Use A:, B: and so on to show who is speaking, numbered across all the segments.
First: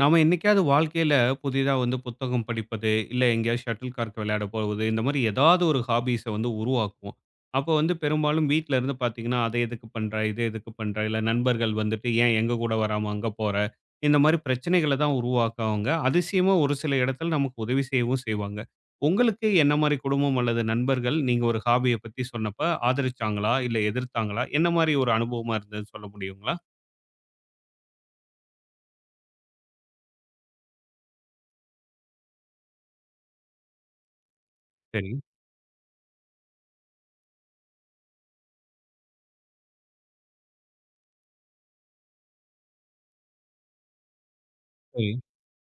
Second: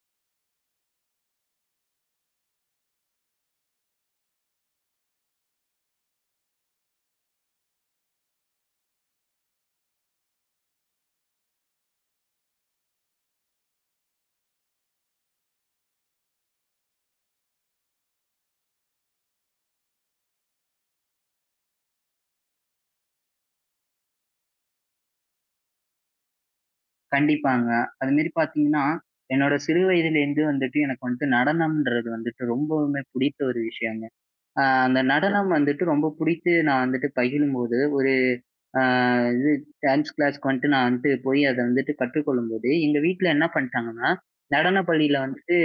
A: நாம என்னைக்காவது வாழ்க்கையில புதிதா வந்து புத்தகம் படிப்பது, இல்ல எங்கேயாவது ஷட்டில் கார்க் விளையாட போவது, இந்த மாரி ஏதாவது ஒரு ஹாபீஸ வந்து உருவாக்குவோம். அப்போ வந்து பெரும்பாலும் வீட்ல இருந்து பார்த்தீங்கன்னா, "அத எதுக்கு பண்ற? இத எதுக்கு பண்ற?" இல்ல நண்பர்கள் வந்துட்டு, "ஏன் எங்க கூட வராம அங்க போற?" இந்த மாரி பிரச்சனைகள தான் உருவாக்குவாங்க. அதிசயமா ஒரு சில இடத்துல நமக்கு உதவி செய்யவும் செய்வாங்க. உங்களுக்கு என்ன மாரி குடும்பம் அல்லது நண்பர்கள் நீங்க ஒரு ஹாபிய பத்தி சொன்னப்ப ஆதரிச்சாங்களா? இல்ல எதிர்த்தாங்களா? என்ன மாரி ஒரு அனுபவமா இருந்ததுன்னு சொல்ல முடியுங்களா?
B: கண்டிப்பாங்க. அது மாரி பார்த்தீங்கன்னா, என்னோட சிறு வயதிலேருந்து வந்துட்டு எனக்கு வந்துட்டு நடனம்ன்றது வந்துட்டு ரொம்பவுமே பிடித்த ஒரு விஷயங்க. அந்த
A: சரி,
B: நடனம் வந்துட்டு ரொம்ப பிடித்து நான் வந்துட்டு பயிலும்போது, ஒரு அ இது டான்ஸ் கிளாஸ்க்கு வந்துட்டு நான் வந்துட்டு போய் அத வந்துட்டு கற்றுக்கொள்ளும்போது, எங்க வீட்ல என்ன பண்ணிட்டாங்கன்னா, நடன
A: சரி.
B: பள்ளியில வந்துட்டு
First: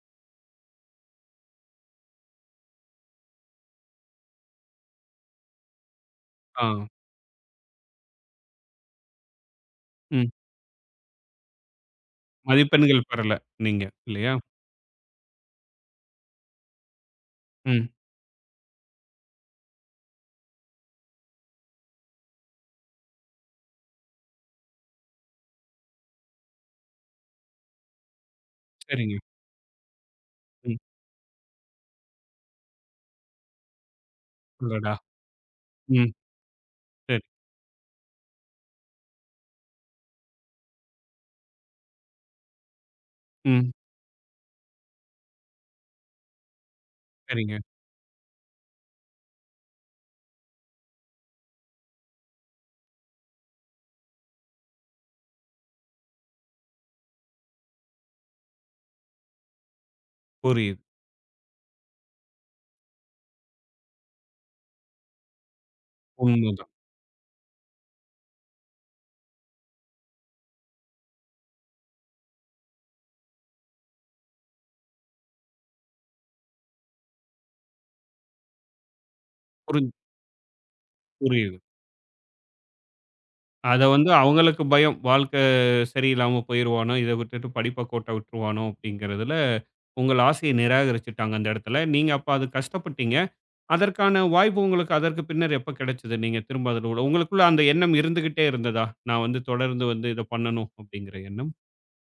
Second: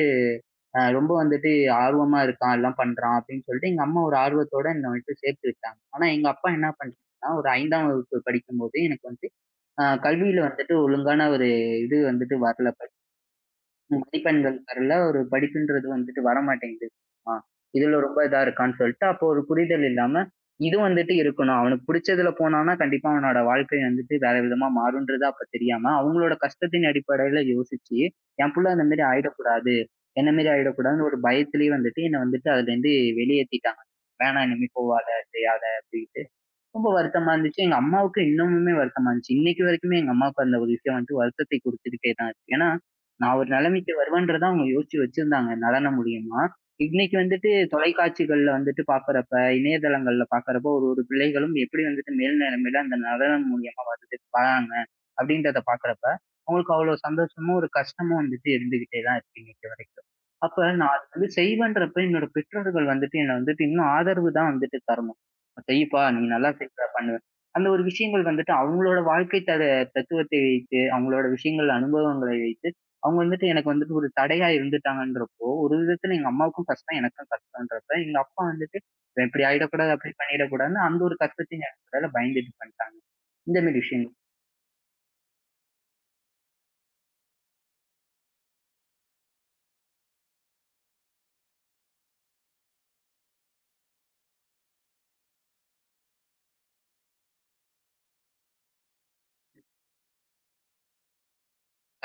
B: ரொம்ப வந்துட்டு ஆர்வமா இருக்கான், எல்லாம் பண்றான் அப்படின்னு சொல்லிட்டு எங்க அம்மா ஒரு ஆர்வத்தோட என்ன வந்துட்டு சேர்த்து விட்டாங்க. ஆனா எங்க அப்பா
A: ஆ.
B: என்ன பண்ணிட்டாங்கன்னா, ஒரு 5ஆம் வகுப்பு படிக்கும்போது எனக்கு வந்து
A: ம்.
B: கல்வியில வந்துட்டு ஒழுங்கான ஒரு இது வந்துட்டு வரல.
A: மதிப்பெண்கள் பெறல நீங்க இல்லையா?
B: மதிப்பெண்கள் வரல. ஒரு படிப்புன்றது வந்துட்டு வரமாட்டேங்குது. ஆ
A: ம்.
B: இதுல ரொம்ப இதா இருக்கான்னு சொல்லிட்டு, அப்போ ஒரு புரிதல் இல்லாம, இது வந்துட்டு இருக்கணும். அவனுக்கு புடிச்சதுல போனான்னா, கண்டிப்பா அவனோட வாழ்க்கை வந்துட்டு வேற விதமா மாறும்ன்றது அப்ப தெரியாம, அவங்களோட கஷ்டத்தின் அடிப்படையில யோசிச்சு, என் புள்ள அந்த மாரி
A: சரிங்க.
B: ஆயிடக்கூடாது. என்ன மாரி
A: ம்.
B: ஆயிடக்கூடாதுன்னு ஒரு பயத்திலேயே வந்துட்டு, என்ன வந்துட்டு அதுலேருந்து வெளியேத்திட்டாங்க. வேணாம் இனிமே
A: அடடா!
B: போவாத, செய்யாத அப்படி.
A: ம்.
B: ரொம்ப
A: சரி.
B: வருத்தமா இருந்துச்சு. எங்க அம்மாவுக்கு இன்னமுமே வருத்தமா இருந்துச்சு. இன்னைக்கு வரைக்குமே எங்க அம்மாவுக்கு அந்த ஒரு விஷயம் வந்துட்டு வருத்தத்தை குடுத்துக்கிட்டே தான் இருக்கு. ஏன்னா, நான் ஒரு
A: ம்.
B: நிலைமைக்கு வருவேன்றத அவங்க யோசிச்சு வச்சிருந்தாங்க நடனம் மூலியமா. இன்னைக்கு வந்துட்டு
A: சரிங்க.
B: தொலைக்காட்சிகள்ல வந்துட்டு பார்க்குறப்ப, இணையதளங்கள்ல பார்க்குறப்போ ஒரு ஒரு பிள்ளைகளும் எப்படி வந்துட்டு மேல் நிலைமையில அந்த நடனம் மூலியமா வருது வராங்க அப்படின்றத பார்க்குறப்ப, அவங்களுக்கு அவ்வளோ சந்தோஷமும், ஒரு கஷ்டமும் வந்துட்டு இருந்துகிட்டே தான் இருக்கு இன்னைக்கு வரைக்கும். அப்ப
A: புரியுது.
B: நான் அது வந்து செய்வேன்றப்ப என்னோட பெற்றோர்கள் வந்துட்டு என்ன வந்துட்டு இன்னும் ஆதரவு தான் வந்துட்டு தரணும். செய்ப்பா! நீ நல்லா
A: உண்மதான்.
B: செய்ப்ப பண்ணுவ. அந்த ஒரு விஷயங்கள் வந்துட்டு அவங்களோட வாழ்க்கை தர தத்துவத்தை வைத்து, அவங்களோட விஷயங்கள் அனுபவங்களை வைத்து, அவங்க வந்துட்டு எனக்கு வந்துட்டு ஒரு தடையா இருந்துட்டாங்கன்றப்போ, ஒரு விதத்துல எங்க அம்மாவுக்கும் கஷ்டம், எனக்கும் கஷ்டம்ன்றப்ப, எங்க அப்பா வந்துட்டு இவன் இப்படி
A: புரிஞ்
B: ஆயிடக்கூடாது, அப்படி பண்ணிடக்கூடாதுன்னு அந்த ஒரு
A: புரியுது.
B: கஷ்டத்தையும் எனக்கு மேல பயந்துட்டு பண்ணிட்டாங்க. இந்த மாரி
A: அத வந்து
B: விஷயங்கள்.
A: அவங்களுக்கு பயம். வாழ்க்கை சரியில்லாம போயிருவானோ, இத விட்டுட்டு படிப்ப கோட்ட விட்டுருவானோ அப்படிங்கிறதுல, உங்கள் ஆசைய நிராகரிச்சுட்டாங்க அந்த இடத்துல. நீங்க அப்ப அது கஷ்டப்பட்டீங்க. அதற்கான வாய்ப்பு உங்களுக்கு அதற்கு பின்னர் எப்ப கிடைச்சது? நீங்க திரும்ப அதுல உங்களுக்குள்ள அந்த எண்ணம் இருந்துகிட்டே இருந்ததா? நான் வந்து தொடர்ந்து வந்து இத பண்ணணும் அப்படிங்கிற எண்ணம்.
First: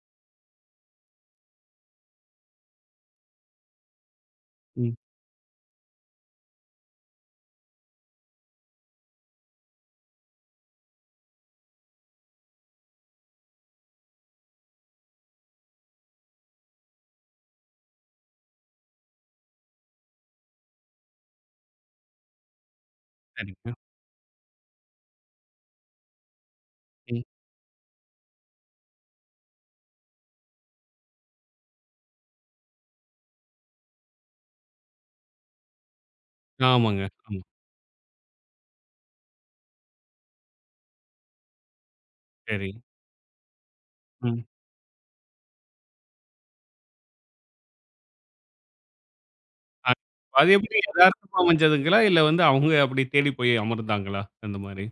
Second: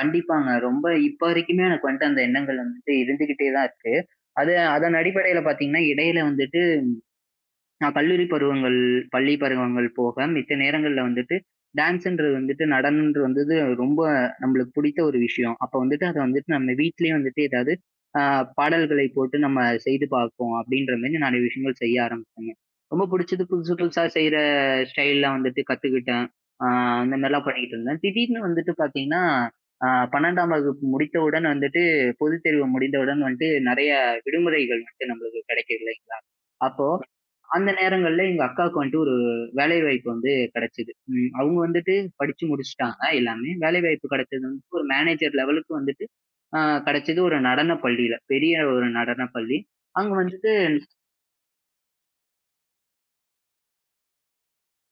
B: கண்டிப்பாங்க. ரொம்ப இப்ப வரைக்குமே எனக்கு வந்துட்டு அந்த எண்ணங்கள் வந்துட்டு இருந்துகிட்டே தான் இருக்கு. அது
A: ம்.
B: அதன் அடிப்படையில பார்த்தீங்கன்னா, இடையில வந்துட்டு நான் கல்லூரி பருவங்கள், பள்ளி பருவங்கள் போக, மித்த நேரங்கள்ல வந்துட்டு டான்ஸ்ன்றது வந்துட்டு நடனம்ன்றது வந்தது ரொம்ப நம்மளுக்கு பிடித்த ஒரு விஷயம். அப்ப வந்துட்டு அத வந்துட்டு நம்ம வீட்லயே வந்துட்டு ஏதாவது அ பாடல்களை போட்டு நம்ம செய்து பார்ப்போம் அப்படின்ற மாரி நெறைய விஷயங்கள் செய்ய ஆரம்பிச்சேங்க. ரொம்ப பிடிச்சது
A: சரிங்க.
B: புதுசு புதுசா செய்ற ஸ்டைல்லாம் வந்துட்டு கத்துக்கிட்டேன். அ அந்த
A: ம்.
B: மாரிலாம் பண்ணிட்டு இருந்தேன். திடீர்னு வந்துட்டு பார்த்தீங்கன்னா, அ 12ஆம் வகுப்பு முடித்தவுடன் வந்துட்டு பொதுத் தேர்வு முடிந்தவுடன் வந்துட்டு நெறைய விடுமுறைகள் வந்துட்டு நம்மளுக்கு கிடைக்குது இல்லைங்களா? அப்போ
A: ஆமாங்க. ஆமா.
B: அந்த நேரங்கள்ல எங்க அக்காவுக்கு வந்துட்டு ஒரு வேலைவாய்ப்பு வந்து கிடைச்சது. ம். அவங்க வந்துட்டு படிச்சு
A: சரி.
B: முடிச்சுட்டாங்க எல்லாமே. வேலைவாய்ப்பு
A: ம்.
B: கிடைச்சது வந்து ஒரு மேனேஜர் லெவலுக்கு வந்துட்டு அ கிடைச்சது ஒரு நடனப் பள்ளியில. பெரிய ஒரு நடனப் பள்ளி.
A: அ
B: அங்க
A: அது
B: வந்துட்டு
A: எப்படி எதார்த்தமா அமைஞ்சதுங்களா? இல்ல வந்து அவங்க அப்படி தேடி போய் அமர்ந்தாங்களா? அந்த மாரி.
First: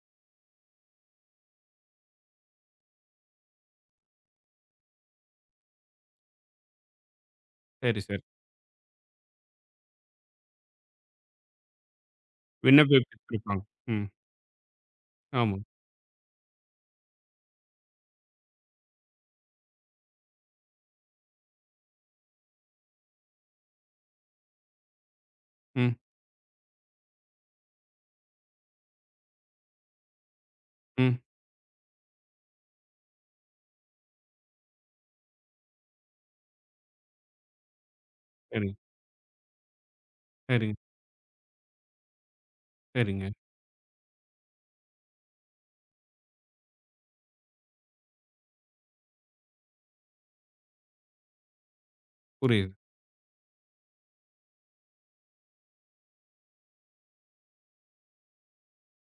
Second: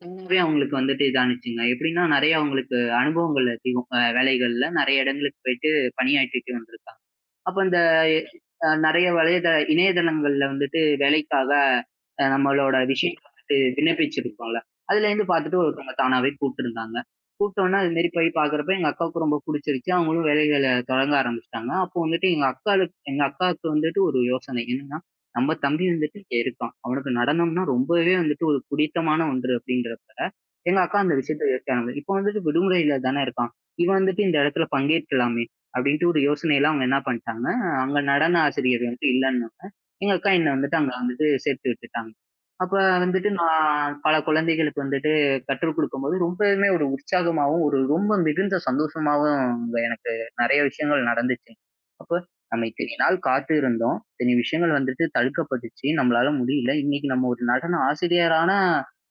B: தானாவே அவங்களுக்கு வந்துட்டு இதானுச்சுங்க. எப்படின்னா நெறைய அவங்களுக்கு அனுபவங்கள் அதிகம். வேலைகள்ல நெறைய இடங்களுக்கு போயிட்டு பணியாற்றிட்டு வந்திருக்காங்க. அப்ப இந்த
A: சரி, சரி.
B: அ நெறைய வலைத இணையதளங்கள்ல வந்துட்டு வேலைக்காக நம்மளோட விஷயம் வந்துட்டு
A: விண்ணப்பித்திருப்பாங்க. ம்.
B: விண்ணப்பிச்சிருப்போம்ல. அதுலேருந்து
A: ஆமா.
B: பார்த்துட்டு ஒருத்தவங்க தானாவே கூப்ட்டுருந்தாங்க. கூப்ட்டோனே அது மாரி போய் பார்க்குறப்ப எங்க அக்காவுக்கு ரொம்ப புடிச்சிருச்சு. அவங்களும் வேலைகள தொடங்க ஆரம்பிச்சுட்டாங்க. அப்போ வந்துட்டு எங்க அக்காவுக்கு வந்துட்டு ஒரு யோசனை. என்னன்னா, நம்ம தம்பி
A: ம்,
B: வந்துட்டு இங்க இருக்கான். அவனுக்கு நடனம்னா ரொம்பவே வந்துட்டு ஒரு பிடித்தமான ஒன்று அப்படிங்கிறப்ப, எங்க அக்கா அந்த
A: ம்.
B: விஷயத்த யோசிக்க ஆரம்பிச்சா. இப்போ வந்துட்டு விடுமுறையில தானே இருக்கான். இவன் வந்துட்டு இந்த இடத்துல பங்கேற்கலாமே! அப்டின்ட்டு ஒரு யோசனையில அவங்க என்ன பண்ணிட்டாங்க, அங்க நடன
A: சரிங்க,
B: ஆசிரியர் வந்துட்டு இல்லன்னோனே, எங்க அக்கா என்ன
A: சரிங்க,
B: வந்துட்டு அங்க வந்துட்டு சேர்த்து விட்டுட்டாங்க. அப்ப
A: சரிங்க.
B: வந்துட்டு நான் பல குழந்தைகளுக்கு வந்துட்டு கற்றுக் குடுக்கும்போது ரொம்பவுமே ஒரு உற்சாகமாவும், ஒரு ரொம்ப மிகுந்த சந்தோஷமாவும் அங்க எனக்கு நெறைய விஷயங்கள் நடந்துச்சு. அப்ப நம்ம
A: புரியுது.
B: இத்தனை நாள் காத்து இருந்தோம். இத்தனை விஷயங்கள் வந்துட்டு தடுக்கப்பட்டுச்சு. நம்மளால முடியல. இன்னைக்கு நம்ம ஒரு நடன ஆசிரியரான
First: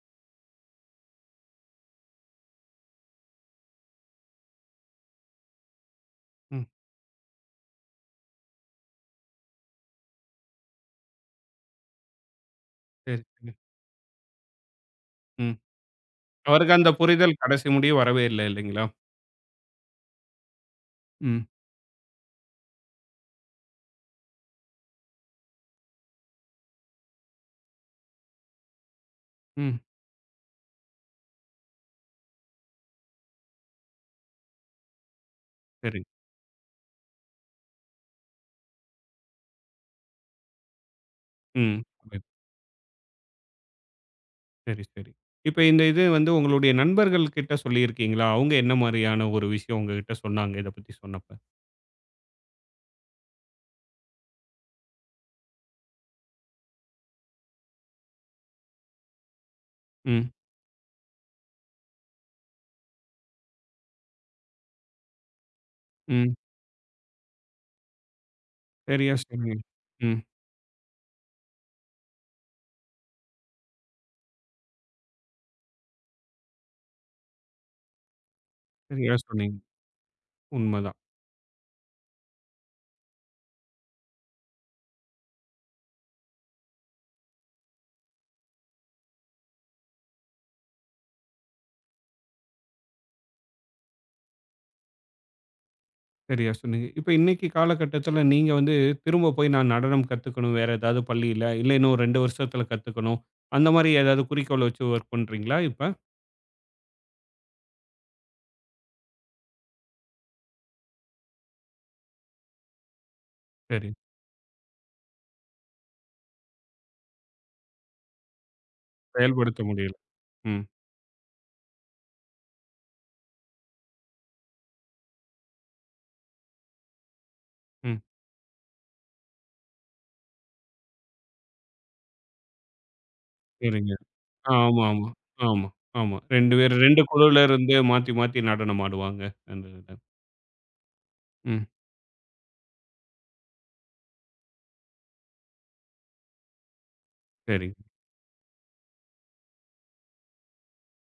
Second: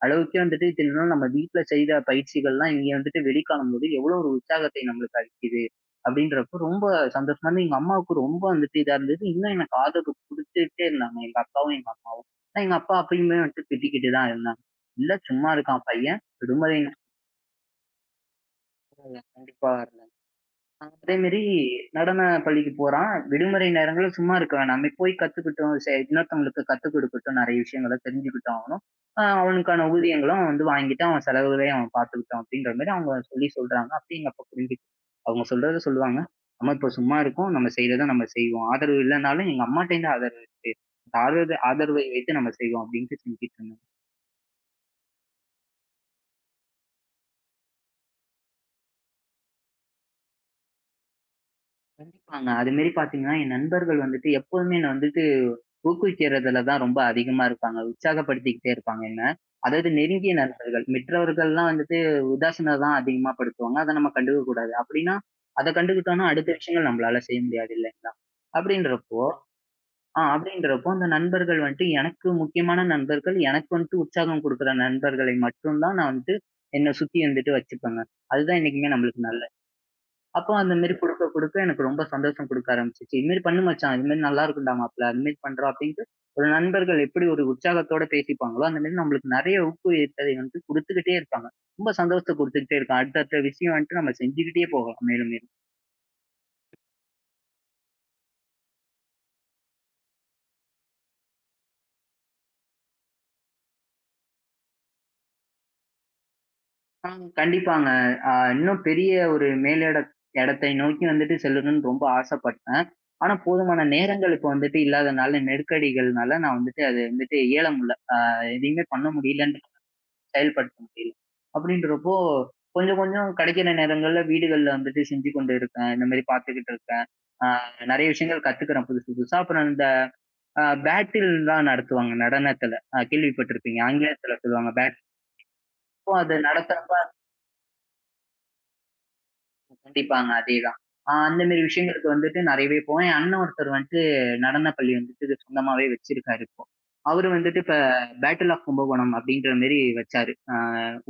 B: அளவுக்கே வந்துட்டு இத்தனை நாள் நம்ம வீட்ல செய்த பயிற்சிகள்லாம் இங்க வந்துட்டு வெளிக்காணும்போது எவ்வளோ ஒரு உற்சாகத்தை நம்மளுக்கு அளிக்குது. அப்படின்றப்போ
A: ம்.
B: ரொம்ப சந்தோஷமா இருந்தது. எங்க அம்மாவுக்கு ரொம்ப வந்துட்டு இதா இருந்தது. இன்னும் எனக்கு ஆதரவு குடுத்துட்டே இருந்தாங்க. எங்க அப்பாவும், எங்க அம்மாவும். ஆனா எங்க அப்பா
A: சரி,
B: அப்பயுமே
A: சரி.
B: வந்துட்டு திட்டிக்கிட்டு தான் இருந்தாங்க. "இல்ல சும்மா
A: ம்.
B: இருக்கான் பையன்.
A: அவருக்கு
B: விடுமுறை
A: அந்த புரிதல் கடைசி முடிய வரவே இல்ல இல்லைங்களா?
B: நாட்கள்ல கண்டிப்பா" அதே மாரி
A: ம்,
B: நடன பள்ளிக்கு போறான். விடுமுறை நேரங்கள்ல சும்மா இருக்க வேணாம். நம்ம போய் கத்துக்கிட்டோம். சே இன்னொருத்தவங்களுக்கு கத்துக் குடுக்கட்டும். நெறைய விஷயங்கள தெரிஞ்சுக்கிட்டோம் அவனும்.
A: ம்.
B: அவனுக்கான ஊதியங்களும் வந்து வாங்கிட்டு, அவன் செலவுகளையும் அவன் பார்த்துக்கிட்டான் அப்படின்ற மாரி அவங்க சொல்லி சொல்றாங்க. அப்படி எங்க அப்பா புரிஞ்சு அவங்க சொல்றத
A: சரிங்க.
B: சொல்லுவாங்க. நம்ம இப்ப சும்மா இருக்கோம். நம்ம செய்றத நம்ம செய்வோம். ஆதரவு இல்லனாலும் எங்க அம்மாட்டேருந்து ஆதரவு இருக்கு. அந்த ஆதரவு
A: ம்.
B: ஆதரவை
A: புரியுது.
B: வைத்து நம்ம செய்வோம் அப்படின்ட்டு செஞ்சுட்டு இருந்தாங்க.
A: சரி, சரி. இப்ப இந்த இது வந்து உங்களுடைய நண்பர்கள் கிட்ட சொல்லியிருக்கீங்களா? அவங்க என்ன மாரியான ஒரு விஷயம் உங்ககிட்ட சொன்னாங்க? இத பத்தி சொன்னப்ப.
B: கண்டிப்பாங்க. அதுமாரி பார்த்தீங்கன்னா, என் நண்பர்கள் வந்துட்டு எப்போதுமே என்ன வந்துட்டு ஊக்குவிக்கிறதுல தான் ரொம்ப அதிகமா இருப்பாங்க. உற்சாகப்படுத்திக்கிட்டே இருப்பாங்க என்ன. அதாவது
A: ம்,
B: நெருங்கிய நண்பர்கள். மற்றவர்கள்லாம் வந்துட்டு உதாசீனம் தான் அதிகமா படுத்துவாங்க. அத நம்ம கண்டுக்க கூடாது. அப்டின்னா, அத கண்டுக்கிட்டோம்னா
A: ம்.
B: அடுத்த விஷயங்கள் நம்மளால செய்ய முடியாது இல்லைங்களா?
A: சரியா
B: அப்டின்றப்போ
A: சொன்னீங்க. ம்.
B: அப்டின்றப்போ அந்த நண்பர்கள் வந்துட்டு எனக்கு முக்கியமான நண்பர்கள், எனக்கு வந்துட்டு உற்சாகம் குடுக்குற நண்பர்களை மட்டும் தான் நான் வந்துட்டு என்ன சுத்தி வந்துட்டு வச்சுப்பேங்க. அதுதான் என்னைக்குமே
A: சரியா
B: நம்மளுக்கு நல்லது.
A: சொன்னீங்க.
B: அப்போ அந்த மாரி
A: உண்மதான்.
B: குடுக்க எனக்கு ரொம்ப சந்தோஷம் குடுக்க ஆரம்பிச்சுச்சு. "இது மாரி பண்ணு மச்சான். இது மாரி நல்லா இருக்கும்டா மாப்ள. அது மாரி பண்றோம்" அப்டின்ட்டு ஒரு நண்பர்கள் எப்படி ஒரு உற்சாகத்தோட பேசிப்பாங்களோ, அந்த மாரி நம்மளுக்கு நெறைய ஊக்குவித்ததை வந்து குடுத்துக்கிட்டே இருப்பாங்க. ரொம்ப சந்தோஷத்த குடுத்துக்கிட்டே இருக்கும். அடுத்தடுத்த விஷயம் வந்துட்டு நம்ம செஞ்சுக்கிட்டே போகலாம் மேலும் மேலும்.
A: சரியா சொன்னீங்க. இப்ப இன்னைக்கு காலகட்டத்துல நீங்க வந்து திரும்ப போய் நான் நடனம் கத்துக்கணும் வேற ஏதாவது பள்ளியில, இல்ல இன்னும் 2 வருஷத்துல கத்துக்கணும். அந்த மாரி ஏதாவது குறிக்கோள் வச்சு வொர்க் பண்றீங்களா இப்ப?
B: ஆ கண்டிப்பாங்க. அ இன்னும் பெரிய ஒரு மேலிட இடத்தை நோக்கி வந்துட்டு செல்லணும்னு ரொம்ப ஆசைப்பட்டேன். ஆனா போதுமான
A: சரி.
B: நேரங்கள் இப்ப வந்துட்டு இல்லாதனால, நெருக்கடிகள்னால நான் வந்துட்டு அது வந்துட்டு இயல முடில. எதையுமே பண்ண முடியலன்ற
A: செயல்படுத்த முடியல. ம்,
B: செயல்படுத்த முடியல. அப்படின்றப்போ, கொஞ்சம் கொஞ்சம் கிடைக்கிற நேரங்கள்ல வீடுகள்ல வந்துட்டு செஞ்சு கொண்டு இருக்கேன். இந்த மாரி பார்த்துக்கிட்டு இருக்கேன். அ
A: ம்.
B: நெறைய விஷயங்கள் கத்துக்கிறேன் புதுசு புதுசா. அப்புறம் இந்த பேட்டில்லாம் நடத்துவாங்க நடனத்துல. கேள்விப்பட்டிருப்பீங்க.
A: சரிங்க.
B: ஆங்கிலத்துல சொல்லுவாங்க
A: ஆமா,
B: பேட்.
A: ஆமா, ஆமா,
B: இப்போ
A: ஆமா.
B: அது
A: 2
B: நடத்த
A: பேர் 2 குழுல இருந்து மாத்தி, மாத்தி நடனம் ஆடுவாங்க. அந்த இதுல.
B: கண்டிப்பாங்க. அதேதான். அந்த மாரி
A: ம்.
B: விஷயங்களுக்கு வந்துட்டு நெறையவே போவேன். என் அண்ணன் ஒருத்தர் வந்துட்டு நடனப் பள்ளி வந்துட்டு இது சொந்தமாவே வச்சிருக்காரு இப்போ. அவரு வந்துட்டு இப்ப
A: சரிங்க,
B: பேட்டில் ஆஃப் கும்பகோணம் அப்படின்ற மாரி வச்சாரு.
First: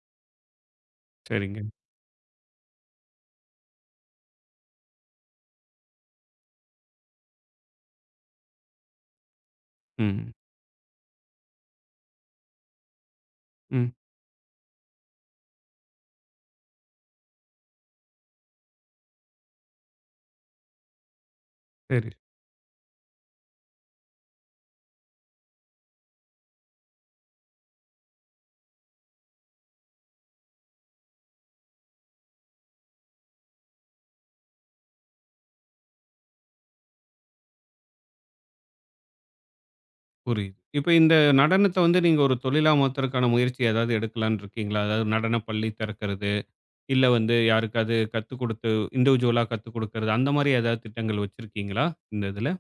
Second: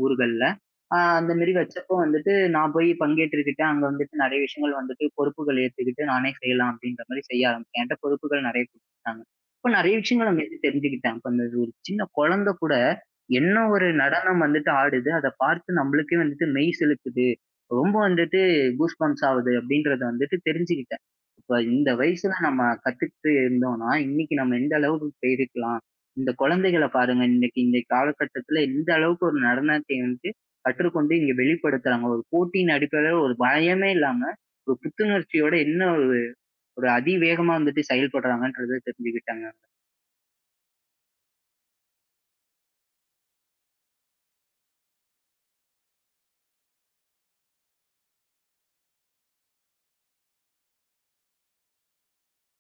B: ஊர்கள்ல. அந்த மாரி
A: சரிங்க.
B: வச்சப்போ வந்துட்டு நான் போய் பங்கேற்றுக்கிட்டேன். அங்க வந்துட்டு நெறைய விஷயங்கள் வந்துட்டு பொறுப்புகள் ஏத்துக்கிட்டு நானே செய்யலாம் அப்படின்ற மாரி செய்ய ஆரம்பிச்சேன். என்ட்ட பொறுப்புகள் நெறைய குடுத்துட்டாங்க. அப்ப நெறைய விஷயங்கள்
A: ம்,
B: அங்கருந்து தெரிஞ்சுக்கிட்டேன். அப்ப அந்த ஒரு சின்ன குழந்தை கூட என்ன ஒரு
A: ம்.
B: நடனம் வந்துட்டு ஆடுது, அத பார்த்து நம்மளுக்கே வந்துட்டு மெய் சிலுக்குது. ரொம்ப வந்துட்டு கூஸ்பம்ப்ஸ் ஆவுது அப்படின்றத வந்துட்டு தெரிஞ்சுக்கிட்டேன். இப்ப இந்த
A: சரி.
B: வயசுல நம்ம கத்துக்கிட்டு இருந்தோம்னா, இன்னைக்கு நம்ம எந்த அளவுக்கு போயிருக்கலாம். இந்த குழந்தைகள பாருங்க. இன்னைக்கு இந்த காலகட்டத்துல எந்த அளவுக்கு ஒரு நடனத்தை வந்து கற்றுக்கொண்டு இங்க வெளிப்படுத்துறாங்க. ஒரு போட்டியின் அடிப்படையில ஒரு பயமே இல்லாம, ஒரு புத்துணர்ச்சியோட என்ன ஒரு ஒரு அதிவேகமா வந்துட்டு செயல்படுறாங்கன்றத தெரிஞ்சுக்கிட்டேங்க.
A: புரியுது. இப்ப இந்த நடனத்த வந்து நீங்க ஒரு தொழிலா மாத்துறதுக்கான முயற்சி ஏதாவது எடுக்கலான்னு இருக்கீங்களா? அதாவது நடனப் பள்ளி திறக்கிறது. இல்ல வந்து யாருக்காவது கத்துக் குடுத்து இண்டிவிஜுவலா கத்துக் குடுக்கிறது, அந்த மாரி ஏதாவது திட்டங்கள் வச்சிருக்கீங்களா? இந்த இதுல?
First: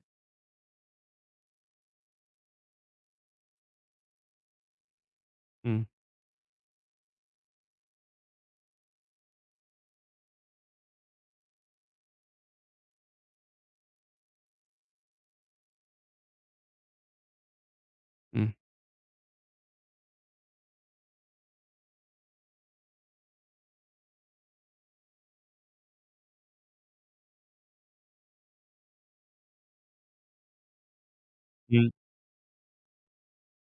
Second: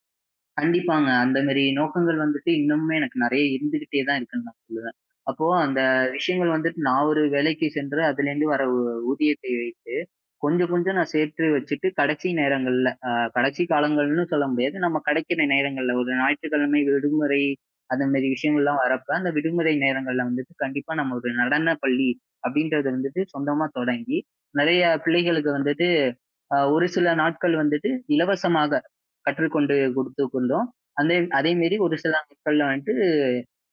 B: கண்டிப்பாங்க. அந்த மாரி நோக்கங்கள் வந்துட்டு இன்னமுமே எனக்கு நெறைய இருந்துகிட்டே தான் இருக்குன்னு நான் சொல்லுவேன். அப்போ அந்த
A: ம்,
B: விஷயங்கள் வந்துட்டு நான் ஒரு வேலைக்கு சென்று அதிலேருந்து வர ஊதியத்தை வைத்து, கொஞ்சம் கொஞ்சம் நான் சேர்த்து வச்சுட்டு கடைசி நேரங்கள்ல, கடைசி காலங்கள்னு சொல்ல முடியாது. நம்ம கிடைக்கிற நேரங்கள்ல ஒரு ஞாயிற்றுக்கிழமை விடுமுறை அந்த மாரி
A: ம்.
B: விஷயங்கள்லாம் வரப்ப, அந்த விடுமுறை நேரங்கள்ல வந்துட்டு கண்டிப்பா நம்ம ஒரு நடன பள்ளி அப்படின்றத வந்துட்டு சொந்தமா தொடங்கி, நெறைய பிள்ளைகளுக்கு வந்துட்டு ஒரு சில நாட்கள் வந்துட்டு இலவசமாக கற்றுக்கொண்டு கொடுத்து கொண்டோம். அதே அதே மாரி
A: ம்.
B: ஒரு சில நாட்கள்ல வந்துட்டு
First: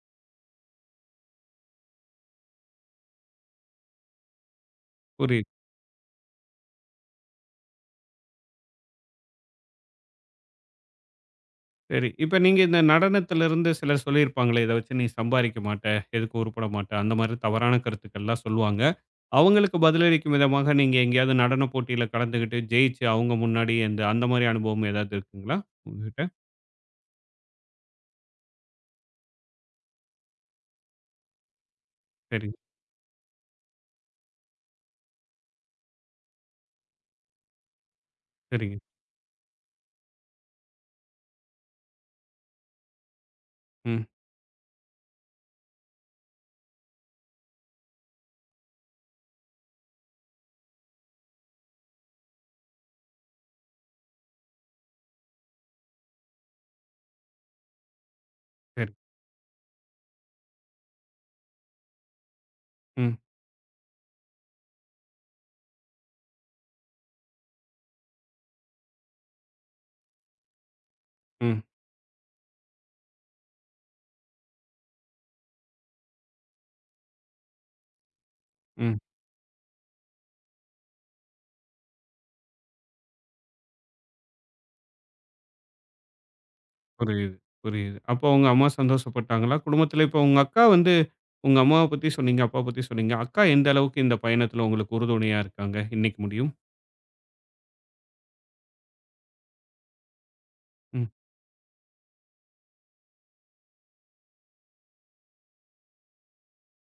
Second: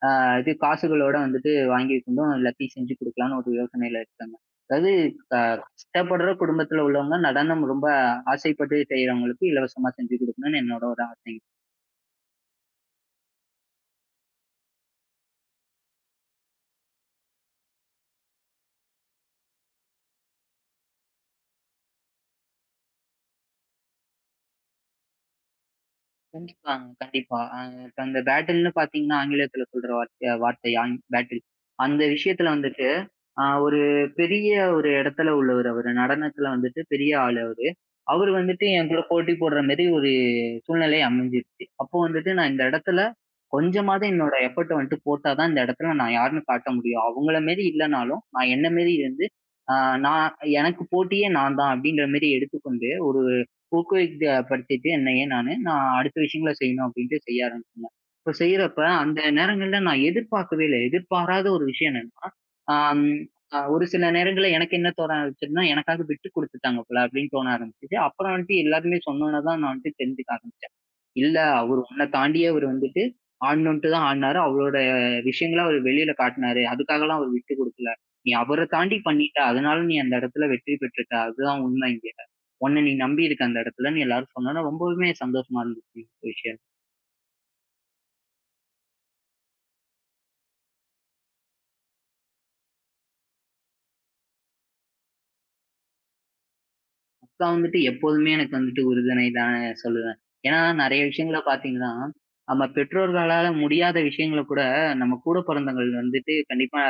B: இது காசுகளோட வந்துட்டு வாங்கி கொண்டும் எல்லாத்தையும் செஞ்சு கொடுக்கலாம்னு ஒரு யோசனையில இருக்காங்க. அதாவது அ
A: புரியுது.
B: கஷ்டப்படுற குடும்பத்துல உள்ளவங்க நடனம் ரொம்ப ஆசைப்பட்டு செய்றவங்களுக்கு இலவசமா செஞ்சு கொடுக்கணும்னு என்னோட ஒரு ஆசை.
A: சரி. இப்ப நீங்க இந்த நடனத்திலிருந்து சிலர் சொல்லியிருப்பாங்களே, இத வச்சு நீ சம்பாரிக்க மாட்ட, எதுக்கு உருப்பட மாட்ட, அந்த மாரி தவறான கருத்துக்கள்லாம் சொல்லுவாங்க. அவங்களுக்கு பதிலளிக்கும் விதமாக நீங்க எங்கேயாவது நடன போட்டியில கலந்துகிட்டு, ஜெயிச்சு அவங்க முன்னாடி இந்த அந்த மாரி அனுபவம் ஏதாவது இருக்குங்களா? உங்ககிட்ட?
B: கண்டிப்பாங்க, கண்டிப்பா. இப்ப அந்த பேட்டில்ன்னு பார்த்தீங்கன்னா ஆங்கிலத்துல சொல்ற வார்த்தை வார்த்தை ஆங் பேட்டில். அந்த
A: சரி,
B: விஷயத்துல வந்துட்டு ஒரு பெரிய ஒரு இடத்துல உள்ளவரு அவரு. நடனத்துல வந்துட்டு பெரிய ஆளு அவரு. அவரு வந்துட்டு
A: சரிங்க.
B: என் கூட போட்டி போடுற மாரி ஒரு சூழ்நிலை அமைஞ்சிருச்சு. அப்போ வந்துட்டு நான் இந்த இடத்துல
A: ம்.
B: கொஞ்சமாவது என்னோட எஃபர்ட்ட வந்துட்டு போட்டா தான் இந்த இடத்துல நான் யாருன்னு காட்ட முடியும். அவங்கள மாரி இல்லனாலும், நான் என்ன மாரி இருந்து, ஆ நான் எனக்கு போட்டியே நான் தான் அப்படின்ற மாரி எடுத்துக்கொண்டு, ஒரு ஊக்குவிக்க படுத்திட்டு என்னையே நானு, நான் அடுத்த விஷயங்கள செய்யணும் அப்படின்ட்டு செய்ய ஆரம்பிச்சேங்க. இப்போ செய்யறப்ப
A: சரி.
B: அந்த நேரங்கள்ல நான் எதிர்பார்க்கவே இல்ல. எதிர்பாராத ஒரு விஷயம் என்னன்னா, ஆ
A: ம்,
B: ஆ ஒரு சில நேரங்கள்ல எனக்கு என்ன தோண ஆரம்பிச்சதுன்னா, எனக்காக விட்டு குடுத்துட்டாங்க போல அப்டின்னு தோண ஆரம்பிச்சது. அப்புறம் வந்துட்டு எல்லாருமே சொன்னோன தான் நான் வந்துட்டு தெரிஞ்சுக்க ஆரம்பிச்சேன். இல்ல
A: ம்,
B: அவரு உன்ன தாண்டியே அவரு வந்துட்டு ஆடணுன்ட்டு தான் ஆடுனாரு. அவரோட விஷயங்கள அவரு வெளியில காட்டுனாரு. அதுக்காகலாம் அவரு விட்டு குடுக்கல. நீ அவர
A: ம்.
B: தாண்டி பண்ணிட்ட. அதனால நீ அந்த இடத்துல வெற்றி பெற்றுட்ட. அதுதான் உண்மை இங்க. உன்ன நீ நம்பியிருக்க அந்த இடத்துலன்னு எல்லாரும் சொன்னோன ரொம்பவுமே சந்தோஷமா இருந்துச்சு இந்த விஷயம்.
A: புரியுது, புரியுது. அப்போ உங்க அம்மா சந்தோஷப்பட்டாங்களா? குடும்பத்தில இப்போ உங்க அக்கா வந்து உங்க அம்மாவ பத்தி சொன்னீங்க, அப்பா பத்தி சொன்னீங்க. அக்கா எந்த அளவுக்கு இந்த பயணத்தில உங்களுக்கு உறுதுணையா இருக்காங்க? இன்னைக்கு முடியும்.
B: நான் வந்துட்டு எப்போதுமே எனக்கு வந்துட்டு உறுதுணை தான்னு சொல்லுவேன். ஏன்னா நெறைய
A: ம்,
B: விஷயங்கள பார்த்தீங்கன்னா, நம்ம பெற்றோர்களால முடியாத விஷயங்கள கூட நம்ம கூட பிறந்தவங்கள் வந்துட்டு கண்டிப்பா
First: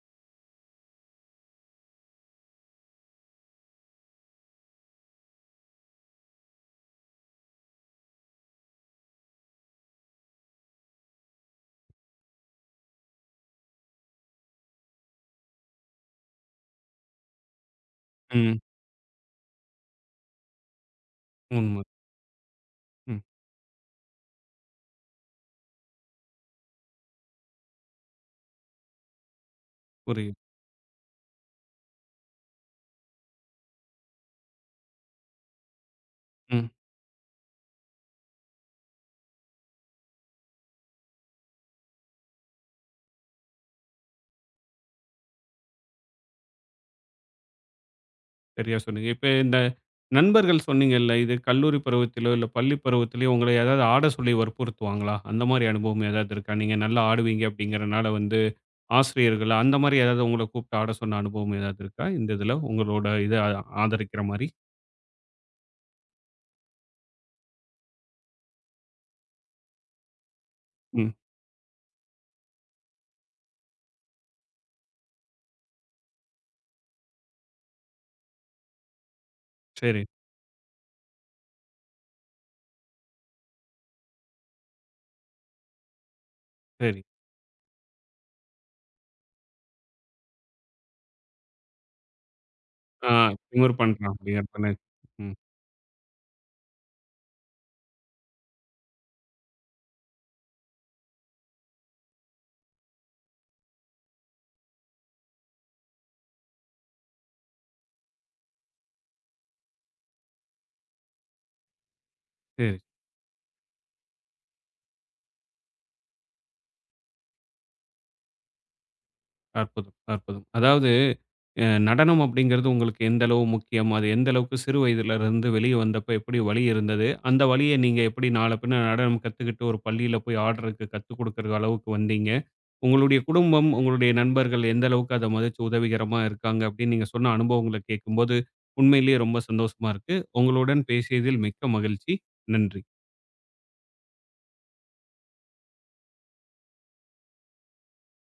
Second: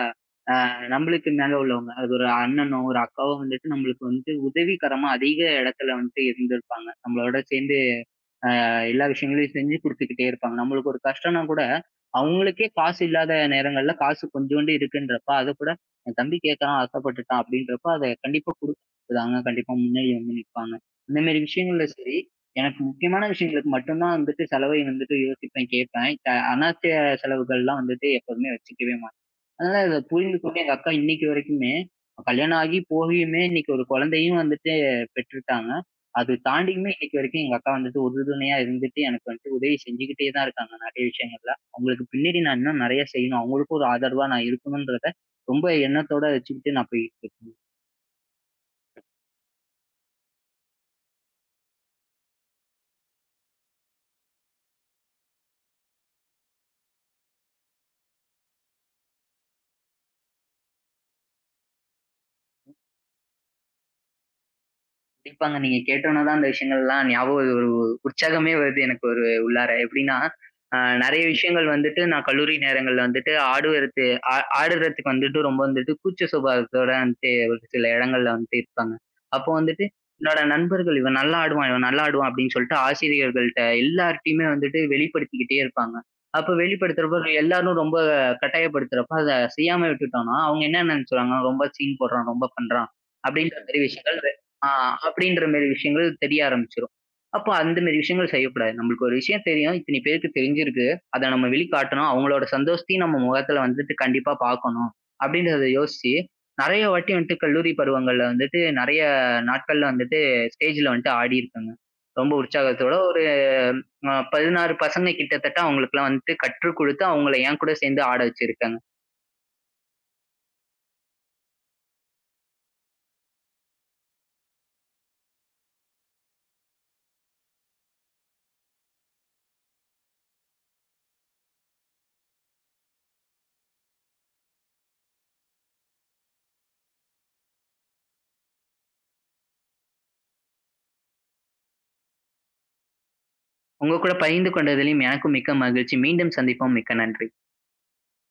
B: நம்மளுக்கு மேல உள்ளவங்க. அது ஒரு அண்ணனோ, ஒரு அக்காவோ வந்துட்டு நம்மளுக்கு வந்துட்டு உதவிகரமா அதிக இடத்துல வந்துட்டு இருந்திருப்பாங்க. நம்மளோட சேர்ந்து எல்லா விஷயங்களையும் செஞ்சு குடுத்துக்கிட்டே இருப்பாங்க. நம்மளுக்கு ஒரு கஷ்டம்னா கூட, அவங்களுக்கே காசு இல்லாத நேரங்கள்ல காசு கொஞ்சோண்டு இருக்குன்றப்ப, அத கூட என் தம்பி கேட்கறான், ஆசைப்பட்டுட்டான் அப்படின்றப்ப, அத கண்டிப்பா
A: ம்.
B: குடுக்குறாங்க. கண்டிப்பா முன்னாடி வந்து நிப்பாங்க. இந்த மாரி
A: உண்ம.
B: விஷயங்கள்ல சரி, எனக்கு
A: ம்.
B: முக்கியமான விஷயங்களுக்கு மட்டும் தான் வந்துட்டு செலவை வந்துட்டு யோசிப்பேன், கேட்பேன். அனாவசிய செலவுகள்லாம் வந்துட்டு எப்போதுமே வச்சுக்கவே மாட்டேன். அதனால அத
A: புரியுது.
B: புரிந்து கொண்டு எங்க அக்கா இன்னைக்கு வரைக்குமே, கல்யாணம் ஆகி போகியுமே இன்னைக்கு ஒரு குழந்தையும் வந்துட்டு பெற்றுட்டாங்க. அது
A: ம்.
B: தாண்டியுமே இன்னைக்கு வரைக்கும் எங்க அக்கா வந்துட்டு உறுதுணையா இருந்துட்டு, எனக்கு வந்துட்டு உதவி செஞ்சுகிட்டே தான் இருக்காங்க நெறைய விஷயங்கள்ல. அவங்களுக்கு பின்னாடி நான் இன்னும் நெறைய செய்யணும். அவங்களுக்கும் ஒரு ஆதரவா நான் இருக்கணும்ன்றத ரொம்ப எண்ணத்தோட வச்சுக்கிட்டு நான் போயிட்டுருக்கேன்.
A: சரியா சொன்னீங்க. இப்ப இந்த நண்பர்கள் சொன்னீங்கல்ல, இது கல்லூரி பருவத்திலோ, இல்ல பள்ளி பருவத்திலயோ உங்கள ஏதாவது ஆட சொல்லி வற்புறுத்துவாங்களா? அந்த மாரி அனுபவம் ஏதாவது இருக்கா? நீங்க நல்லா ஆடுவீங்க அப்படிங்கிறனால வந்து ஆசிரியர்கள் அந்த மாரி ஏதாவது உங்கள கூப்பிட்டு ஆட சொன்ன அனுபவம் ஏதாவது இருக்கா? இந்த இதில உங்களோட இத ஆதரிக்கிற மாரி?
B: கண்டிப்பாங்க. நீங்க கேட்டோன தான் அந்த விஷயங்கள்லாம் ஞாபகம் ஒரு உற்சாகமே வருது எனக்கு ஒரு உள்ளார. எப்படின்னா, அ
A: ம்.
B: நெறைய விஷயங்கள் வந்துட்டு நான் கல்லூரி நேரங்கள்ல வந்துட்டு ஆடுவதற்கு ஆடுறதுக்கு வந்துட்டு ரொம்ப வந்துட்டு கூச்ச சுபாவத்தோட வந்துட்டு ஒரு சில இடங்கள்ல வந்துட்டு இருப்பாங்க. அப்போ வந்துட்டு
A: சரி,
B: என்னோட நண்பர்கள் இவன் நல்லா ஆடுவான், இவன் நல்லா ஆடுவான் அப்படின்னு சொல்லிட்டு ஆசிரியர்கள்ட்ட எல்லார்ட்டயுமே வந்துட்டு வெளிப்படுத்திக்கிட்டே இருப்பாங்க. அப்ப
A: சரி.
B: வெளிப்படுத்துறப்ப எல்லாரும் ரொம்ப கட்டாயப்படுத்துறப்ப அத செய்யாம விட்டுட்டோம்னா, அவங்க என்ன நினைச்சுருவாங்க, ரொம்ப சீன் போடுறான், ரொம்ப பண்றான்
A: ஆ
B: அப்படின்ற
A: திமிரு
B: மாரி
A: பண்றான்
B: விஷயங்கள்
A: அப்படிங்கிறப்ப
B: ஆ
A: ம்.
B: அப்படின்ற மாரி விஷயங்கள் தெரிய ஆரம்பிச்சுரும். அப்போ அந்த மாரி விஷயங்கள் செய்யக்கூடாது. நம்மளுக்கு ஒரு விஷயம் தெரியும். இத்தனை பேருக்கு தெரிஞ்சிருக்கு. அத நம்ம வெளிக்காட்டணும். அவங்களோட சந்தோஷத்தையும் நம்ம முகத்துல வந்துட்டு கண்டிப்பா பார்க்கணும். அப்படின்றத யோசிச்சு, நெறைய வாட்டி வந்துட்டு கல்லூரி பருவங்கள்ல வந்துட்டு நெறைய நாட்கள்ல வந்துட்டு ஸ்டேஜ்ல வந்துட்டு ஆடியிருக்கேங்க. ரொம்ப
A: சரி.
B: உற்சாகத்தோட ஒரு 16 பசங்க கிட்டத்தட்ட அவங்களுக்குலாம் வந்துட்டு கற்றுக் குடுத்து, அவங்கள என் கூட சேர்ந்து ஆட வச்சிருக்கேங்க.
A: அற்புதம், அற்புதம். அதாவது அ நடனம் அப்படிங்கிறது உங்களுக்கு எந்த அளவு முக்கியம்? அது எந்த அளவுக்கு சிறு வயதிலிருந்து வெளிய வந்தப்ப எப்படி வலி இருந்தது? அந்த வலிய நீங்க எப்படி நாள பின்ன நடனம் கத்துக்கிட்டு ஒரு பள்ளியில போய் ஆடுறதுக்கு கத்துக் குடுக்குற அளவுக்கு வந்தீங்க? உங்களுடைய குடும்பம், உங்களுடைய நண்பர்கள் எந்த அளவுக்கு அத மதிச்சு உதவிகரமா இருக்காங்க அப்படின்னு நீங்க சொன்ன அனுபவங்கள கேட்கும்போது, உண்மையிலேயே ரொம்ப சந்தோஷமா இருக்கு. உங்களுடன் பேசியதில் மிக்க மகிழ்ச்சி. நன்றி.
B: உங்க கூட பகிர்ந்து கொண்டதிலும் எனக்கும் மிக்க மகிழ்ச்சி. மீண்டும் சந்திப்போம். மிக்க நன்றி.